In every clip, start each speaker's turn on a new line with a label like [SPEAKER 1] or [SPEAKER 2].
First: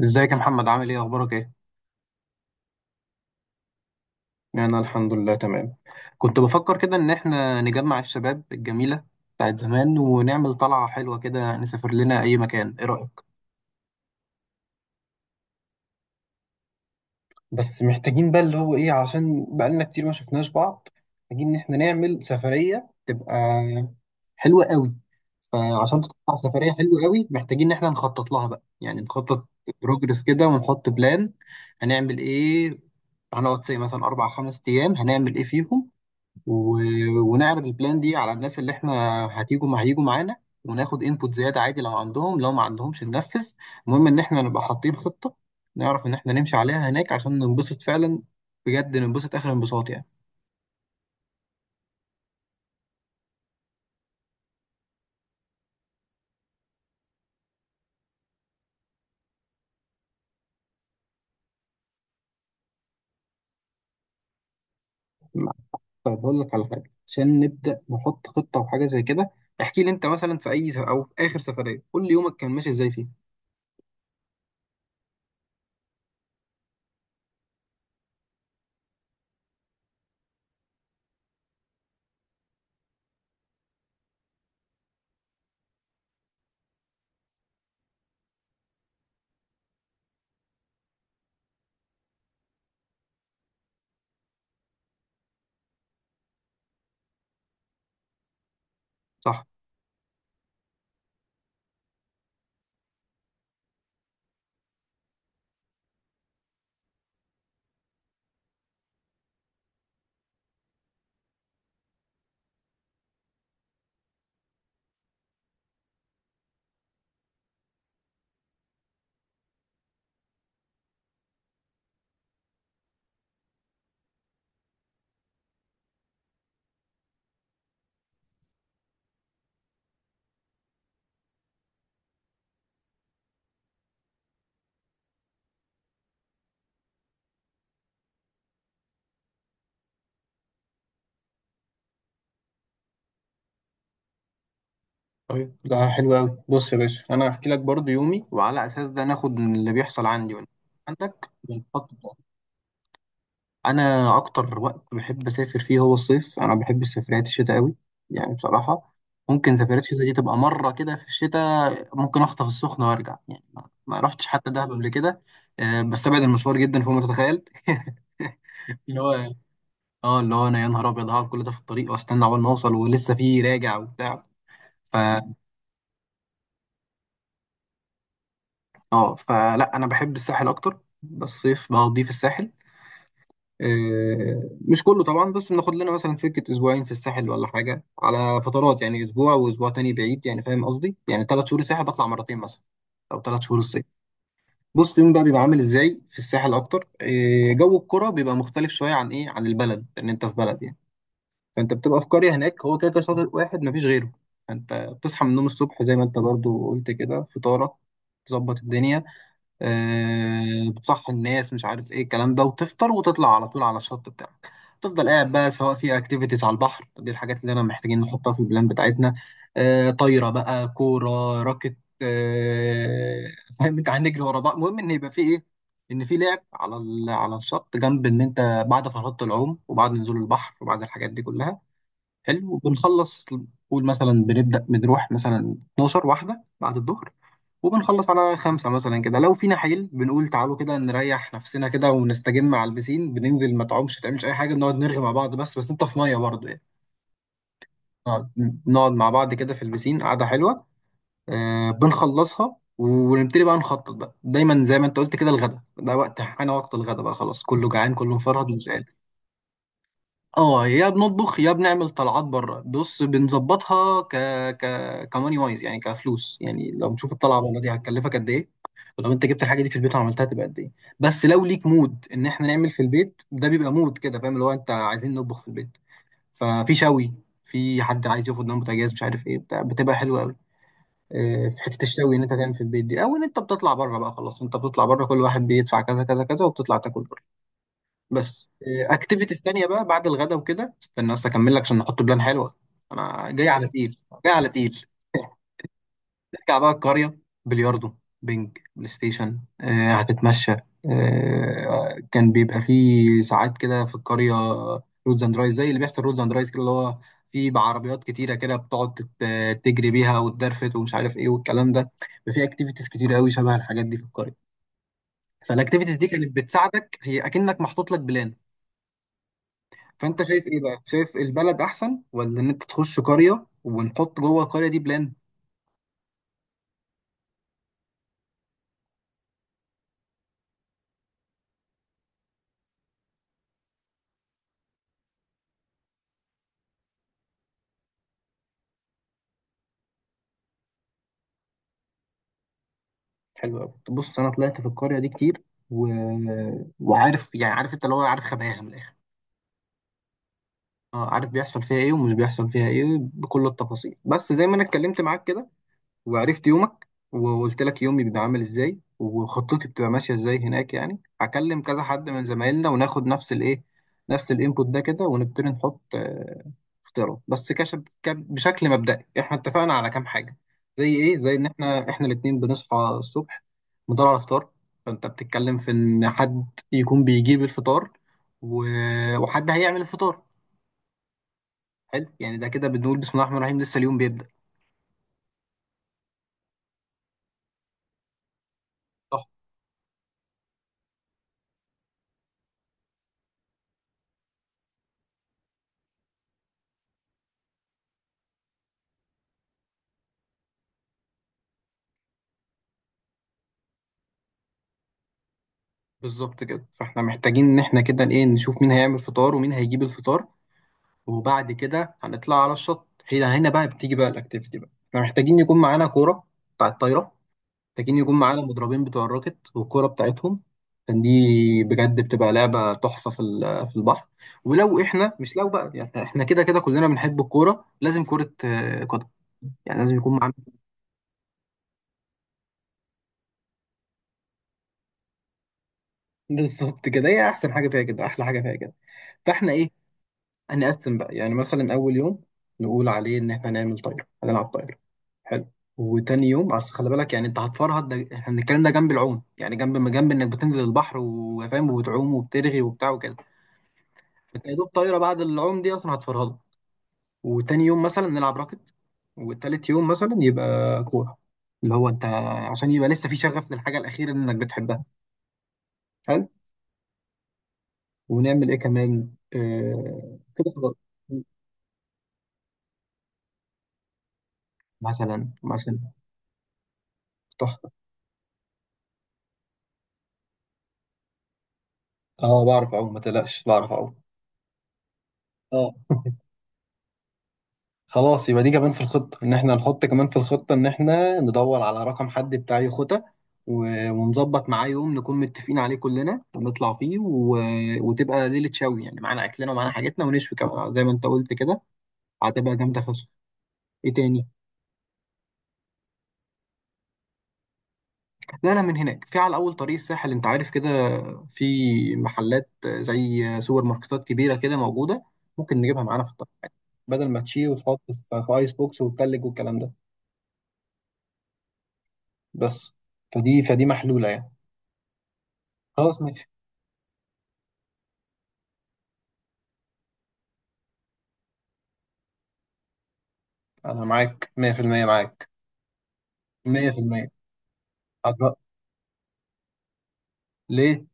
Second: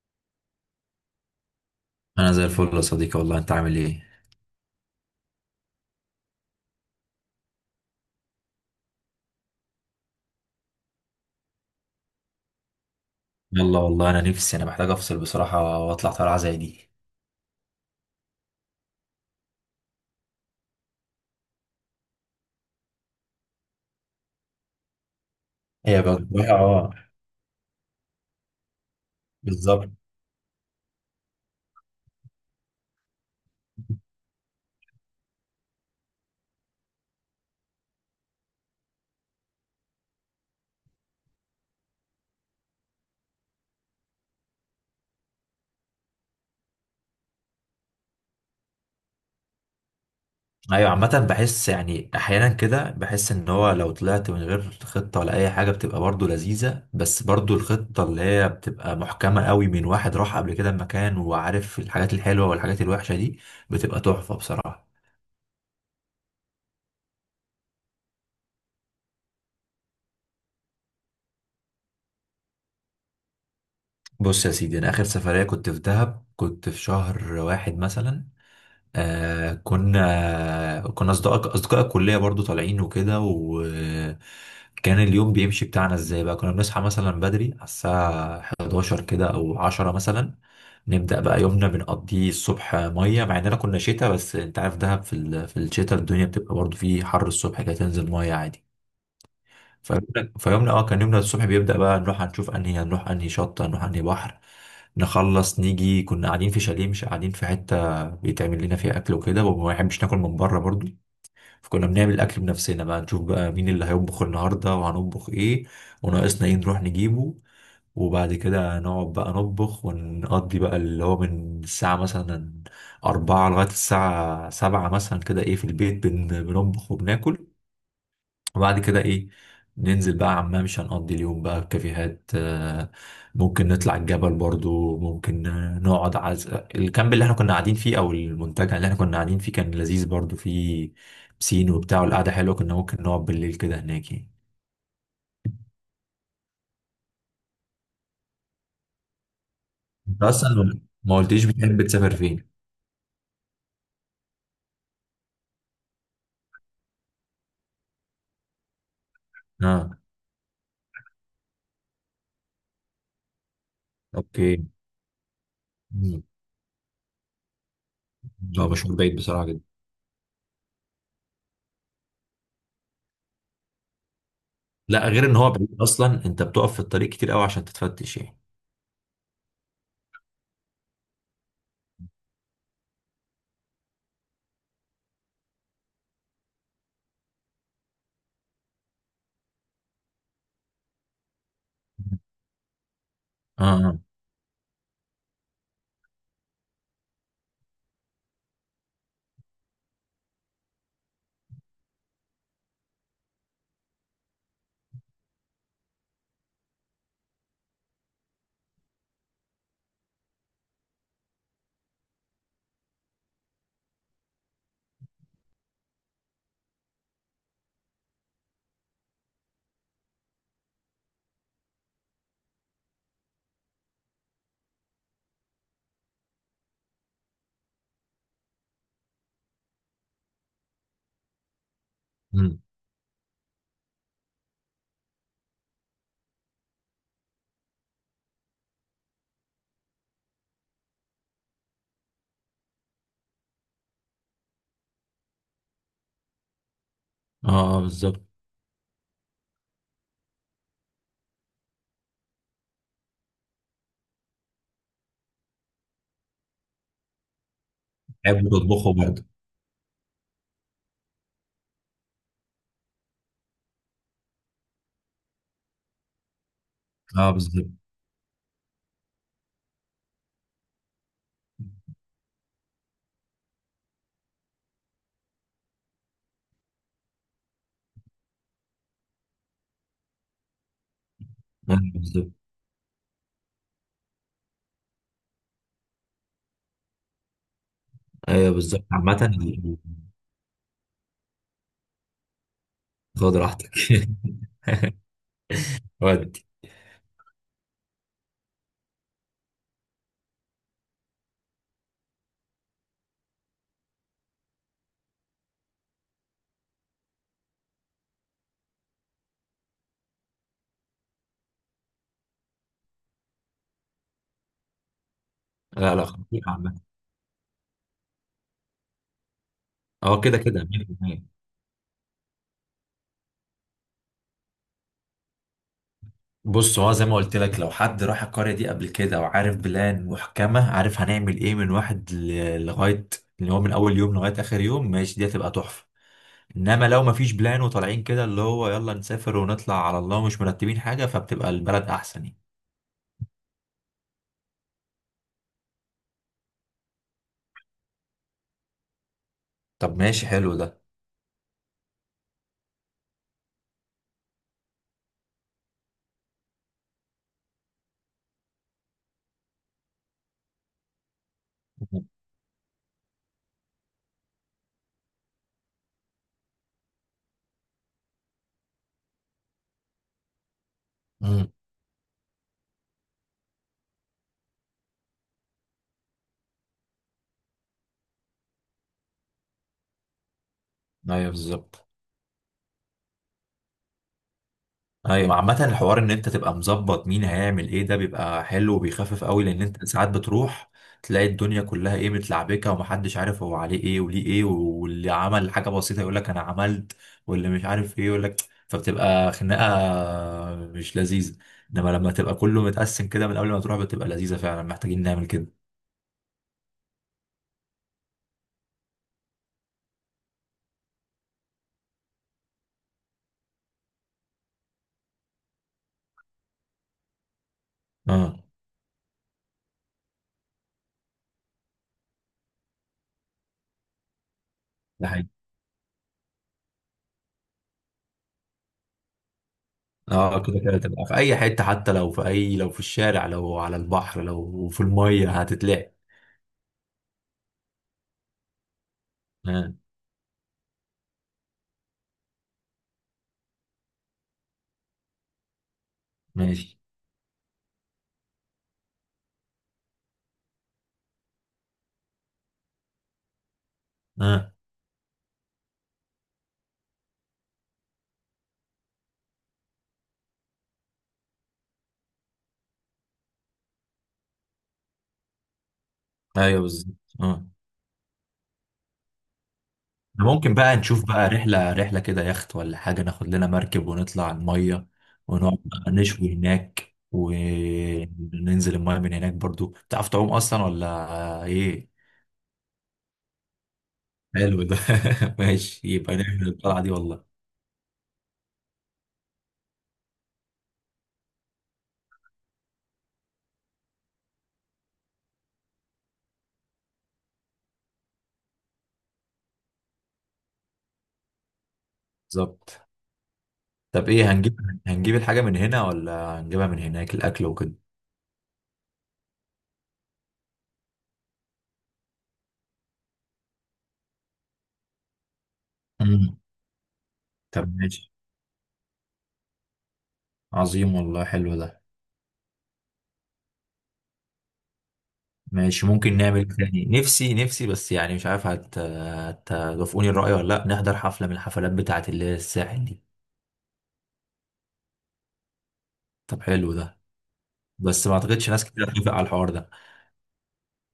[SPEAKER 1] ازيك يا محمد، عامل ايه؟ اخبارك ايه؟
[SPEAKER 2] انا زي الفل يا صديقي والله. انت عامل ايه؟
[SPEAKER 1] أنا الحمد لله تمام. كنت بفكر كده ان احنا نجمع الشباب الجميله بتاعت زمان ونعمل طلعه حلوه كده، نسافر لنا اي مكان. ايه رايك؟
[SPEAKER 2] يلا والله انا نفسي، انا محتاج افصل بصراحه واطلع طلعه زي دي.
[SPEAKER 1] بس محتاجين بقى اللي هو إيه، عشان بقالنا كتير ما شفناش بعض. محتاجين إن إحنا نعمل سفرية تبقى حلوة قوي. فعشان
[SPEAKER 2] هي بقى
[SPEAKER 1] تطلع سفريه
[SPEAKER 2] اه،
[SPEAKER 1] حلوه قوي محتاجين ان احنا نخطط لها بقى، يعني نخطط
[SPEAKER 2] بالظبط.
[SPEAKER 1] بروجرس كده ونحط بلان. هنعمل ايه؟ هنقعد سي مثلا اربع خمس ايام، هنعمل ايه فيهم؟ و... ونعرض البلان دي على الناس اللي احنا هتيجوا مع هيجوا معانا، وناخد انبوت زياده عادي، لو عندهم لو ما عندهمش ننفذ. المهم ان احنا نبقى حاطين خطه، نعرف ان احنا نمشي عليها هناك عشان ننبسط فعلا، بجد ننبسط اخر انبساط يعني.
[SPEAKER 2] ايوه عامه بحس يعني احيانا كده بحس ان هو لو طلعت من غير خطه ولا اي حاجه بتبقى برضو لذيذه، بس برضو الخطه اللي هي بتبقى محكمه قوي من واحد راح قبل كده مكان وعارف الحاجات الحلوه والحاجات الوحشه دي بتبقى تحفه بصراحه.
[SPEAKER 1] طيب هقول لك على حاجه عشان نبدا نحط خطه وحاجه زي كده. احكي لي انت مثلا في اي او في اخر سفريه قول لي يومك كان ماشي ازاي فيه.
[SPEAKER 2] بص يا سيدي، انا اخر سفريه كنت في دهب، كنت في شهر واحد مثلا. آه كنا أصدقاء الكلية برضو طالعين وكده، وكان اليوم بيمشي بتاعنا إزاي بقى. كنا بنصحى مثلا بدري على الساعة 11 كده أو 10 مثلا، نبدأ بقى يومنا بنقضيه الصبح مية، مع إننا كنا شتاء بس أنت عارف دهب في في الشتاء الدنيا بتبقى برضو فيه حر الصبح كده، تنزل مية عادي.
[SPEAKER 1] صح.
[SPEAKER 2] فيومنا كان يومنا الصبح بيبدأ بقى نروح هنشوف انهي، هنروح انهي شط، هنروح انهي بحر. نخلص نيجي، كنا قاعدين في شاليه، مش قاعدين في حتة بيتعمل لنا فيها أكل وكده، وما بنحبش ناكل من بره برضو. فكنا بنعمل الأكل بنفسنا، بقى نشوف بقى مين اللي هيطبخ النهاردة وهنطبخ إيه، وناقصنا إيه نروح نجيبه. وبعد كده نقعد بقى نطبخ ونقضي بقى اللي هو من الساعة مثلا أربعة لغاية الساعة سبعة مثلا كده، إيه، في البيت بنطبخ وبناكل. وبعد كده ايه، ننزل بقى عمان، مش هنقضي اليوم بقى في كافيهات، آه، ممكن نطلع الجبل برضو، ممكن آه، نقعد الكامب اللي احنا كنا قاعدين فيه او المنتجع اللي احنا كنا قاعدين فيه كان لذيذ برضو، فيه بسين وبتاع، والقعدة حلوة، كنا ممكن نقعد بالليل كده هناك يعني.
[SPEAKER 1] طيب ده حلو قوي، بص يا باشا، انا هحكي لك برضو يومي وعلى اساس ده ناخد من اللي بيحصل
[SPEAKER 2] انت
[SPEAKER 1] عندي ولا
[SPEAKER 2] اصلا ما
[SPEAKER 1] عندك
[SPEAKER 2] قلتليش بتحب
[SPEAKER 1] ونحط.
[SPEAKER 2] تسافر فين.
[SPEAKER 1] انا اكتر وقت بحب اسافر فيه هو الصيف، انا بحب سفريات الشتاء قوي يعني، بصراحه. ممكن سفريات
[SPEAKER 2] اه،
[SPEAKER 1] الشتاء دي تبقى مره كده، في الشتاء ممكن اخطف السخنه وارجع، يعني ما رحتش حتى
[SPEAKER 2] اوكي.
[SPEAKER 1] دهب قبل كده. بستبعد
[SPEAKER 2] مم.
[SPEAKER 1] المشوار جدا فوق ما تتخيل.
[SPEAKER 2] لا، مشوار
[SPEAKER 1] اللي
[SPEAKER 2] بعيد
[SPEAKER 1] هو
[SPEAKER 2] بصراحة جدا.
[SPEAKER 1] اه اللي هو انا يا نهار ابيض هقعد كل ده في الطريق واستنى عقبال ما اوصل، ولسه في راجع وبتاع. ف
[SPEAKER 2] لا، غير ان هو بعيد اصلا انت بتقف في الطريق كتير قوي عشان تتفتش يعني.
[SPEAKER 1] اه فلا انا بحب الساحل اكتر، بس الصيف بقضيه في الساحل. مش كله طبعا، بس بناخد لنا مثلا سكة أسبوعين في الساحل ولا حاجة على فترات يعني، أسبوع وأسبوع تاني بعيد يعني، فاهم قصدي؟ يعني 3 شهور الساحل بطلع مرتين مثلا، أو 3 شهور
[SPEAKER 2] اه،
[SPEAKER 1] الصيف.
[SPEAKER 2] اه.
[SPEAKER 1] بص، يوم بقى بيبقى عامل إزاي في الساحل أكتر، جو الكرة بيبقى مختلف شوية عن إيه، عن البلد، لأن أنت في بلد يعني. فأنت بتبقى في قرية هناك، هو كده كده شاطئ واحد مفيش غيره. فأنت بتصحى من النوم الصبح زي ما أنت برضو قلت كده، فطارك تظبط الدنيا. بتصحي الناس مش عارف ايه الكلام ده، وتفطر وتطلع على طول على الشط بتاعك. تفضل قاعد بقى، سواء في اكتيفيتيز على البحر، دي الحاجات اللي انا محتاجين نحطها في البلان بتاعتنا. طايره بقى، كوره، راكت، فاهم، انت هنجري ورا بعض، المهم ان يبقى في ايه، ان في لعب على على الشط، جنب ان انت بعد فرهدة العوم وبعد نزول البحر وبعد الحاجات دي كلها. حلو
[SPEAKER 2] مم.
[SPEAKER 1] وبنخلص. قول مثلا بنبدا بنروح مثلا 12 واحده بعد الظهر، وبنخلص على 5 مثلا كده، لو فينا حيل بنقول تعالوا كده نريح نفسنا كده ونستجم على البسين، بننزل، ما تعومش ما تعملش أي حاجة، بنقعد نرغي مع بعض، بس أنت في مية برضه يعني.
[SPEAKER 2] اه. آه، بالظبط.
[SPEAKER 1] نقعد نقعد مع بعض كده في البسين قعدة حلوة. بنخلصها ونبتدي بقى نخطط بقى دايما زي ما أنت قلت كده، الغدا ده وقت، أنا وقت الغدا بقى خلاص كله جعان كله
[SPEAKER 2] بحب
[SPEAKER 1] مفرهد ومش
[SPEAKER 2] تطبخه
[SPEAKER 1] قادر.
[SPEAKER 2] برضه.
[SPEAKER 1] اه يا بنطبخ يا بنعمل طلعات بره، بص بنظبطها ك ك كماني وايز يعني، كفلوس يعني، لو نشوف
[SPEAKER 2] اه،
[SPEAKER 1] الطلعه بره
[SPEAKER 2] بالظبط.
[SPEAKER 1] دي هتكلفك قد ايه، ولو انت جبت الحاجه دي في البيت وعملتها تبقى قد ايه. بس لو ليك مود ان احنا نعمل في البيت ده بيبقى مود كده، فاهم اللي هو انت عايزين نطبخ في البيت، ففي شوي، في حد عايز ياخد نوم، بوتاجاز مش عارف ايه بتاع، بتبقى حلوه قوي. اه، في حته
[SPEAKER 2] ايوه
[SPEAKER 1] الشوي ان انت
[SPEAKER 2] بالظبط.
[SPEAKER 1] تعمل في البيت دي، او ان انت بتطلع بره بقى خلاص، انت بتطلع بره كل واحد بيدفع كذا كذا كذا وبتطلع تاكل. بس،
[SPEAKER 2] ايوه بالظبط عامة.
[SPEAKER 1] اكتيفيتيز تانية بقى بعد الغدا وكده، استنى بس اكمل لك عشان نحط بلان حلوة. انا
[SPEAKER 2] خد
[SPEAKER 1] جاي على
[SPEAKER 2] راحتك.
[SPEAKER 1] تقيل، جاي على تقيل.
[SPEAKER 2] ودي.
[SPEAKER 1] نرجع بقى القرية، بلياردو، بينج، بلاي ستيشن، هتتمشى. كان بيبقى فيه ساعات كده في القرية، رودز اند رايز، زي اللي بيحصل رودز اند رايز كده اللي هو، في بعربيات كتيرة كده بتقعد تجري بيها وتدرفت ومش عارف ايه والكلام ده. في اكتيفيتيز كتير قوي شبه الحاجات دي في القرية،
[SPEAKER 2] لا
[SPEAKER 1] فالاكتيفيتيز
[SPEAKER 2] لا،
[SPEAKER 1] دي كانت
[SPEAKER 2] خطير عامة.
[SPEAKER 1] بتساعدك هي اكنك محطوط لك بلان.
[SPEAKER 2] هو
[SPEAKER 1] فانت
[SPEAKER 2] كده
[SPEAKER 1] شايف ايه
[SPEAKER 2] كده
[SPEAKER 1] بقى؟ شايف
[SPEAKER 2] 100%.
[SPEAKER 1] البلد احسن، ولا ان انت تخش قريه ونحط جوه القريه دي بلان؟
[SPEAKER 2] بص، هو زي ما قلت لك، لو حد راح القرية دي قبل كده وعارف بلان محكمة، عارف هنعمل ايه من واحد لغاية اللي هو من اول يوم لغاية اخر يوم ماشي، دي هتبقى تحفة. انما لو مفيش بلان وطالعين كده اللي هو يلا نسافر ونطلع على الله ومش مرتبين حاجة، فبتبقى البلد احسن يعني.
[SPEAKER 1] حلو قوي، بص انا طلعت في القريه دي كتير، و... وعارف يعني، عارف انت اللي هو عارف خباياها من الاخر.
[SPEAKER 2] طب ماشي، حلو ده.
[SPEAKER 1] اه عارف بيحصل فيها ايه ومش بيحصل فيها ايه بكل التفاصيل، بس زي ما انا اتكلمت معاك كده وعرفت يومك وقلت لك يومي بيبقى عامل ازاي وخطتي بتبقى ماشيه ازاي هناك، يعني هكلم كذا حد من زمايلنا وناخد نفس الايه، نفس الانبوت ده كده ونبتدي نحط، اختيارات بس كش. بشكل مبدئي احنا اتفقنا على كام حاجه، زي ايه، زي ان
[SPEAKER 2] مم.
[SPEAKER 1] احنا الاثنين بنصحى الصبح ندور على الفطار، فانت بتتكلم في ان حد يكون بيجيب الفطار، و... وحد هيعمل الفطار.
[SPEAKER 2] ايوه بالظبط.
[SPEAKER 1] حلو، يعني ده كده بنقول بسم الله الرحمن الرحيم، لسه اليوم بيبدأ.
[SPEAKER 2] ايوه عامة، الحوار ان انت تبقى مظبط مين هيعمل ايه، ده بيبقى حلو وبيخفف قوي، لان انت ساعات بتروح تلاقي الدنيا كلها ايه، متلعبكه ومحدش عارف هو عليه ايه وليه ايه، واللي عمل حاجة بسيطة يقول لك انا عملت، واللي مش عارف ايه يقول لك، فبتبقى خناقة مش لذيذة. انما لما تبقى كله متقسم كده من قبل ما تروح بتبقى لذيذة فعلا، محتاجين نعمل كده.
[SPEAKER 1] بالظبط كده، فاحنا محتاجين ان احنا كده ايه، نشوف مين هيعمل فطار ومين هيجيب الفطار. وبعد كده هنطلع على الشط. هنا بقى بتيجي بقى الاكتيفيتي بقى، احنا محتاجين يكون معانا كوره بتاع الطايره، محتاجين يكون
[SPEAKER 2] اه،
[SPEAKER 1] معانا مضربين بتوع الراكت والكوره بتاعتهم، عشان دي بجد بتبقى لعبه تحفه في البحر. ولو
[SPEAKER 2] ده
[SPEAKER 1] احنا
[SPEAKER 2] حقيقي.
[SPEAKER 1] مش، لو بقى يعني احنا كده كده كلنا بنحب الكوره لازم كوره، قدم، يعني لازم يكون معانا.
[SPEAKER 2] اه، كده كده تبقى في اي حتة، حتى لو في اي، لو في الشارع، لو على البحر، لو في المية هتتلاقي.
[SPEAKER 1] بالظبط كده، هي احسن حاجه فيها كده، احلى حاجه فيها كده. فاحنا ايه،
[SPEAKER 2] اه،
[SPEAKER 1] هنقسم بقى يعني، مثلا أول يوم نقول عليه إن إحنا هنعمل طايرة، هنلعب طايرة، حلو. وتاني يوم، بس
[SPEAKER 2] ماشي.
[SPEAKER 1] خلي بالك يعني، أنت هتفرهد، ده إحنا بنتكلم ده جنب العوم يعني، جنب ما جنب إنك بتنزل البحر وفاهم وبتعوم وبترغي وبتاع وكده، فأنت
[SPEAKER 2] اه.
[SPEAKER 1] يا دوب طايرة بعد العوم دي أصلا هتفرهده. وتاني يوم مثلا نلعب راكت، والتالت يوم مثلا يبقى كورة، اللي هو أنت عشان يبقى لسه في شغف للحاجة الأخيرة اللي إنك بتحبها، حلو.
[SPEAKER 2] ايوه بالظبط. اه،
[SPEAKER 1] ونعمل إيه كمان؟
[SPEAKER 2] ده
[SPEAKER 1] كده
[SPEAKER 2] ممكن
[SPEAKER 1] خلاص،
[SPEAKER 2] بقى نشوف بقى رحله كده، يخت ولا حاجه، ناخد لنا مركب ونطلع على الميه،
[SPEAKER 1] مثلا
[SPEAKER 2] ونقعد
[SPEAKER 1] مثلا.
[SPEAKER 2] بقى نشوي هناك،
[SPEAKER 1] تحفة.
[SPEAKER 2] وننزل الميه من هناك برضو. تعرف تعوم اصلا ولا ايه؟
[SPEAKER 1] اه بعرف اعوم، ما تقلقش بعرف اعوم.
[SPEAKER 2] حلو ده.
[SPEAKER 1] اه
[SPEAKER 2] ماشي، يبقى نعمل الطلعه دي والله.
[SPEAKER 1] خلاص يبقى دي كمان في الخطة، ان احنا نحط كمان في الخطة ان احنا ندور على رقم حد بتاع يخوتة، ونظبط معاه يوم نكون متفقين عليه كلنا ونطلع فيه، وتبقى ليلة شوي يعني، معانا اكلنا ومعانا حاجتنا ونشوي كمان زي ما انت قلت كده، هتبقى جامدة
[SPEAKER 2] بالظبط.
[SPEAKER 1] فشخ. ايه
[SPEAKER 2] طب
[SPEAKER 1] تاني؟
[SPEAKER 2] ايه هنجيب؟ هنجيب الحاجه من هنا ولا هنجيبها من هناك، الاكل وكده؟
[SPEAKER 1] لا لا، من هناك. في على اول طريق الساحل انت عارف كده، في محلات زي سوبر ماركتات كبيرة كده موجودة، ممكن نجيبها معانا في الطريق،
[SPEAKER 2] امم.
[SPEAKER 1] بدل ما تشيل
[SPEAKER 2] طب
[SPEAKER 1] وتحط
[SPEAKER 2] ماشي.
[SPEAKER 1] في ايس بوكس وتلج والكلام ده،
[SPEAKER 2] عظيم والله، حلو ده.
[SPEAKER 1] بس. فدي محلولة يعني.
[SPEAKER 2] ماشي،
[SPEAKER 1] خلاص
[SPEAKER 2] ممكن
[SPEAKER 1] ماشي،
[SPEAKER 2] نعمل تاني، نفسي نفسي بس يعني مش عارف هتوافقوني الرأي ولا لا، نحضر حفلة من الحفلات بتاعة اللي هي الساحل دي.
[SPEAKER 1] أنا معاك 100% معاك
[SPEAKER 2] طب حلو ده.
[SPEAKER 1] 100%.
[SPEAKER 2] بس ما
[SPEAKER 1] هتبقى
[SPEAKER 2] اعتقدش ناس كتير هتوافق على الحوار ده.
[SPEAKER 1] ليه؟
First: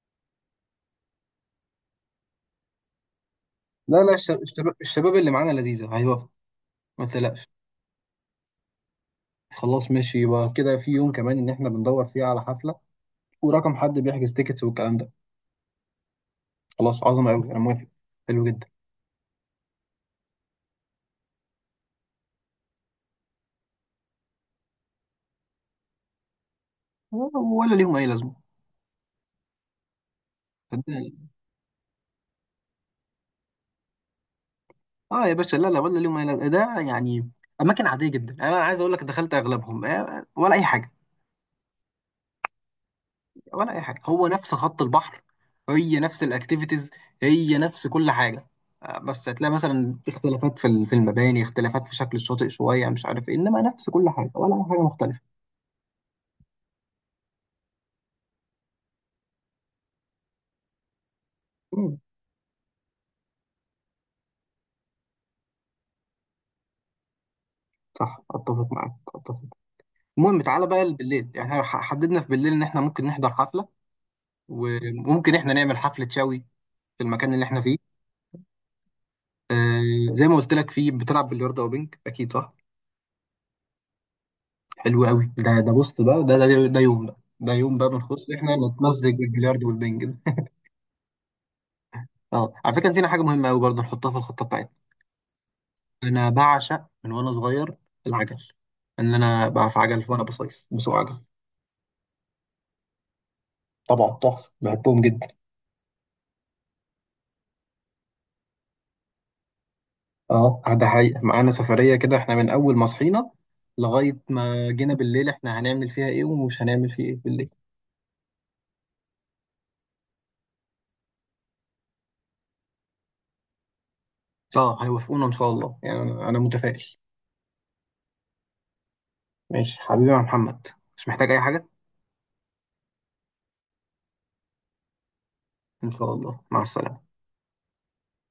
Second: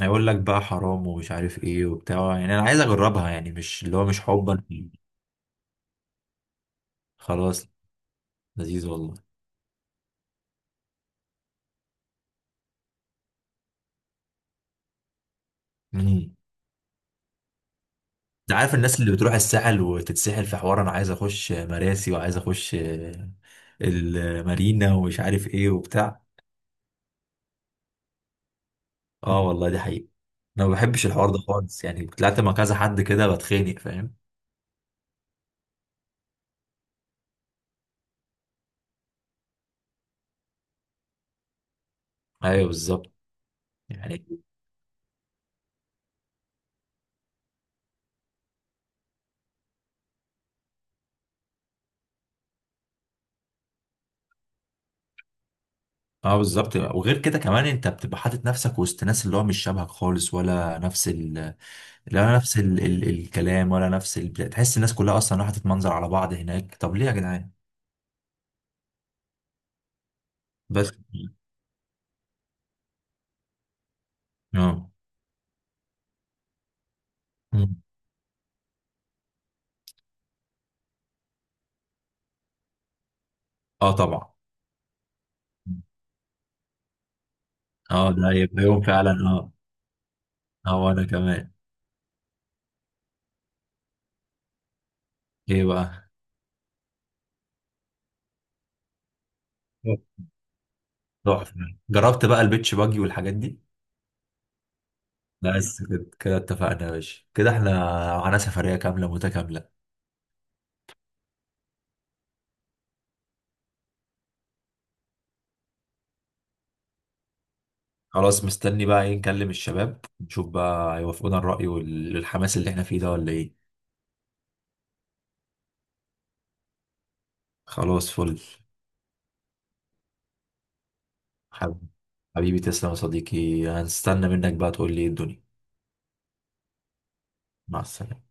[SPEAKER 2] هيقول لك بقى حرام ومش عارف ايه وبتاع، يعني انا عايز اجربها يعني مش
[SPEAKER 1] لا
[SPEAKER 2] اللي هو
[SPEAKER 1] لا
[SPEAKER 2] مش
[SPEAKER 1] الش-
[SPEAKER 2] حبا
[SPEAKER 1] الشباب
[SPEAKER 2] فيه.
[SPEAKER 1] الشباب اللي معانا لذيذة هيوافقوا، ما تقلقش.
[SPEAKER 2] خلاص. لذيذ والله.
[SPEAKER 1] خلاص ماشي، يبقى كده في يوم كمان إن إحنا بندور فيه على حفلة، ورقم حد بيحجز تيكتس والكلام ده،
[SPEAKER 2] امم.
[SPEAKER 1] خلاص عظمة أوي أنا موافق، حلو
[SPEAKER 2] انت
[SPEAKER 1] جدا.
[SPEAKER 2] عارف الناس اللي بتروح الساحل وتتسحل في حوار انا عايز اخش مراسي وعايز اخش المارينا ومش عارف ايه وبتاع.
[SPEAKER 1] ولا ليهم أي لازمة،
[SPEAKER 2] اه والله، دي حقيقة. انا ما بحبش
[SPEAKER 1] صدقني.
[SPEAKER 2] الحوار ده خالص، يعني طلعت مع كذا حد كده بتخانق فاهم.
[SPEAKER 1] يا باشا لا لا، ولا ليهم أي لازمة ده يعني، أماكن عادية جدا، أنا عايز أقول لك دخلت أغلبهم، ولا أي حاجة،
[SPEAKER 2] ايوه بالظبط
[SPEAKER 1] ولا اي حاجه،
[SPEAKER 2] يعني.
[SPEAKER 1] هو نفس خط البحر، هي نفس الاكتيفيتيز، هي نفس كل حاجه. بس هتلاقي مثلا اختلافات في المباني، اختلافات في شكل الشاطئ شويه مش عارف ايه، انما نفس كل حاجه ولا اي حاجه مختلفه.
[SPEAKER 2] اه بالظبط، وغير كده كمان انت بتبقى حاطط نفسك وسط ناس اللي هو مش شبهك خالص، ولا نفس ال،
[SPEAKER 1] مم.
[SPEAKER 2] لا نفس الكلام، ولا نفس تحس الناس كلها اصلا راحت تتمنظر على بعض هناك، طب ليه يا جدعان؟
[SPEAKER 1] صح، اتفق معاك اتفق. المهم تعالى بقى
[SPEAKER 2] بس.
[SPEAKER 1] بالليل يعني، إحنا حددنا في بالليل ان احنا ممكن نحضر حفله،
[SPEAKER 2] اه.
[SPEAKER 1] وممكن احنا نعمل حفله شاوي في المكان اللي احنا
[SPEAKER 2] مم.
[SPEAKER 1] فيه. زي ما قلت لك فيه بتلعب بلياردو او بينج، اكيد صح.
[SPEAKER 2] اه طبعا.
[SPEAKER 1] حلو قوي، ده بص بقى، ده يوم بقى
[SPEAKER 2] اه،
[SPEAKER 1] بنخش
[SPEAKER 2] ده
[SPEAKER 1] احنا
[SPEAKER 2] يبقى يوم فعلا،
[SPEAKER 1] نتمزج
[SPEAKER 2] اه.
[SPEAKER 1] بالبلياردو والبنج ده.
[SPEAKER 2] اه وانا كمان.
[SPEAKER 1] اه على فكره نسينا حاجه مهمه قوي برضه، نحطها في الخطه بتاعتنا،
[SPEAKER 2] ايه بقى؟
[SPEAKER 1] انا بعشق من وانا صغير العجل، ان انا بقى في عجل وانا بصيف بسوق عجل.
[SPEAKER 2] تحفة. جربت بقى البيتش باجي والحاجات دي؟
[SPEAKER 1] طبعا تحفه بحبهم جدا.
[SPEAKER 2] بس كده كده اتفقنا يا باشا، كده احنا معانا سفرية كاملة متكاملة.
[SPEAKER 1] اه ده حقيقه معانا سفريه كده، احنا من اول ما صحينا لغايه ما جينا بالليل احنا هنعمل فيها ايه ومش هنعمل فيه ايه بالليل.
[SPEAKER 2] خلاص، مستني بقى ايه، نكلم الشباب نشوف بقى هيوافقونا الرأي والحماس اللي احنا فيه ده ولا ايه.
[SPEAKER 1] اه هيوافقونا ان شاء الله يعني، أنا متفائل.
[SPEAKER 2] خلاص فل.
[SPEAKER 1] ماشي حبيبي يا محمد، مش محتاج اي حاجه،
[SPEAKER 2] حب- حبيبي، تسلم يا صديقي، هنستنى منك بقى تقول لي ايه الدنيا.
[SPEAKER 1] ان شاء الله، مع السلامه.
[SPEAKER 2] مع السلامة.